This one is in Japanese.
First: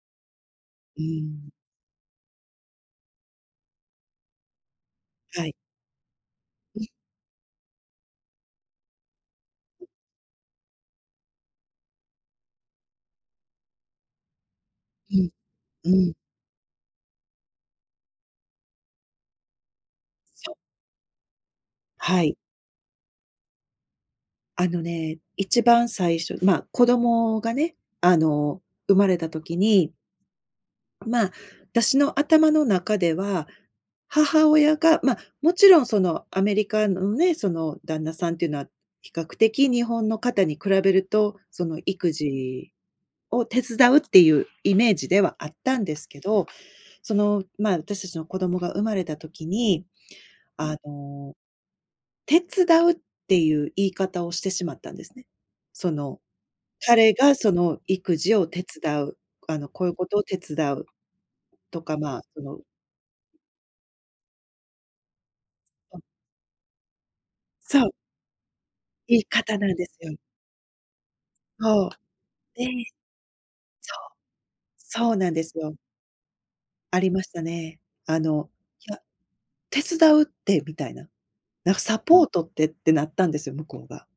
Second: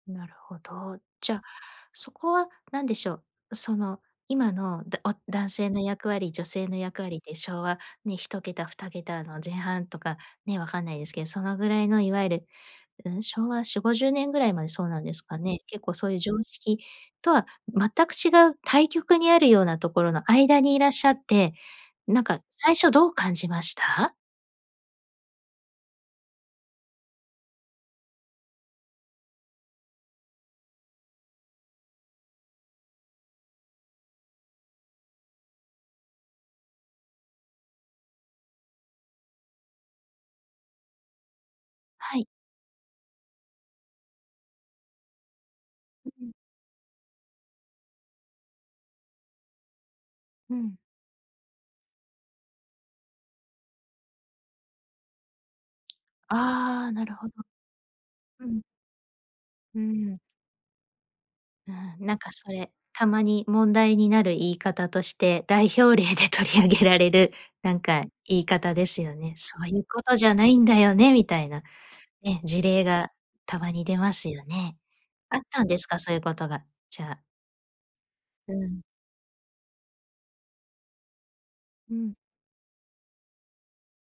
なるほど。うーじゃ、ん。そこは何でしょう。その今のだおは男い。性の役割、女性のうん。役割って昭和、ね、1桁、2桁の前半とかね、分かんないですけど、そのぐらいのいわゆる、うん。昭和4、50年ぐらいまでそうなんうですん。かね。結う構そうん。いう常識とは全く違う対極にあるようなところのそう。間にいらっしゃって、はなんい。か最初どう感じました？あのね、一番最初まあ、子供がね。あの生まれた時にまあ、あたしの頭の中では、母親が、ま、もちろん、そのアメリカのね、その旦那さんっていうのは、比較的日本の方に比べると、その育はい。児を手伝うっていうイメージではあったんですう、けうん。ど、その、まあ、あたしたちの子供が生まれた時に、うあん。の、「手伝う」っていう言い方をしてしまったんですね。そのああ、な彼るほど。がその、育児うをん。手伝う、あの、うーこういうことん。を手伝う。うとか、ん。なんまあ、かそそのれ、たまに問題になる言い方として、代表例で取り上げられる、なんそう。か言い方ですよ言いね。方そなうんいうですこよ。とじゃないんだよね、みたいな。そう。ね、事で例がたまにそ出う。ますよね。そうなんあっですたんよ。ですか、そういうことが、あじりゃあ。ましたね。あの、うん。いや、手伝うってみたいな。なんかうサん。ポートってってなったんですよ、向こうが。